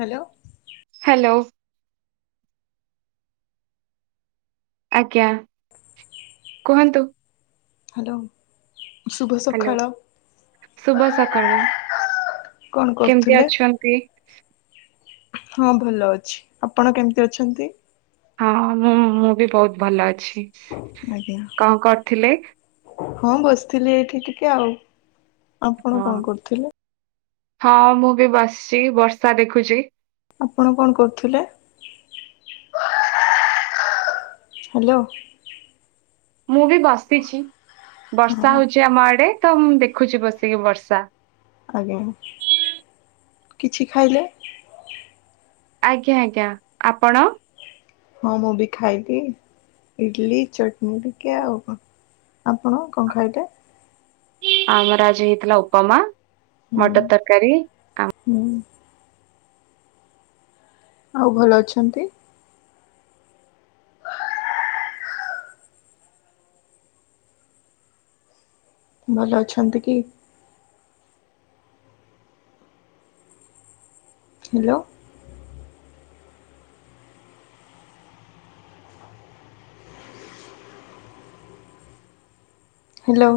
Hello. Hello. ଆଜ୍ଞା କୁହନ୍ତୁ? Hello. Hello ଶୁଭ ସକାଳ। କଣ କେମିତି କରୁଥିଲେ? ଅଛନ୍ତି? ହଁ ଭଲ ଅଛି, ଆପଣ କେମିତି ଅଛନ୍ତି? ହଁ ମୁଁ-ମୁଁ ବି ବହୁତ୍ ଭଲ ଅଛି। ଆଜ୍ଞା କଣ କରୁଥିଲେ? ହଁ ବସିଥିଲି ଏଇଠି ଟିକେ ଆଉ। ଆପଣ ହଁ। କଣ କରୁଥିଲେ? ହଁ ମୁଁ ବି ବସିଛି ବର୍ଷା ଦେଖୁଚି। ଆପଣ କଣ କରୁଥିଲେ? ହାଲୋ। ମୁଁ ବି ବସିଛି ବର୍ଷା ହଁ ହଉଛି ଆମ ଆଡେ ତ ମୁଁ ଦେଖୁଛି ବସିକି ବର୍ଷା। ଆଜ୍ଞା କିଛି ଖାଇଲେ? ଆଜ୍ଞା ଆଜ୍ଞା ଆପଣ? ହଁ ମୁଁ ବି ଖାଇଲିି ଇଡଲି ଚଟନୀ ଟିକେ ଆଉ କଣ? ଆପଣ କଣ ଖାଇଟେ? ଆମର ଆଜି ହେଇଥିଲା ଉପମା ହୁଁ ମଟର ତରକାରୀ। ହୁଁ। ଆଉ ଭଲ ଅଛନ୍ତି। ଭଲ ଅଛନ୍ତି କି? ହ୍ୟାଲୋ। ହ୍ୟାଲୋ।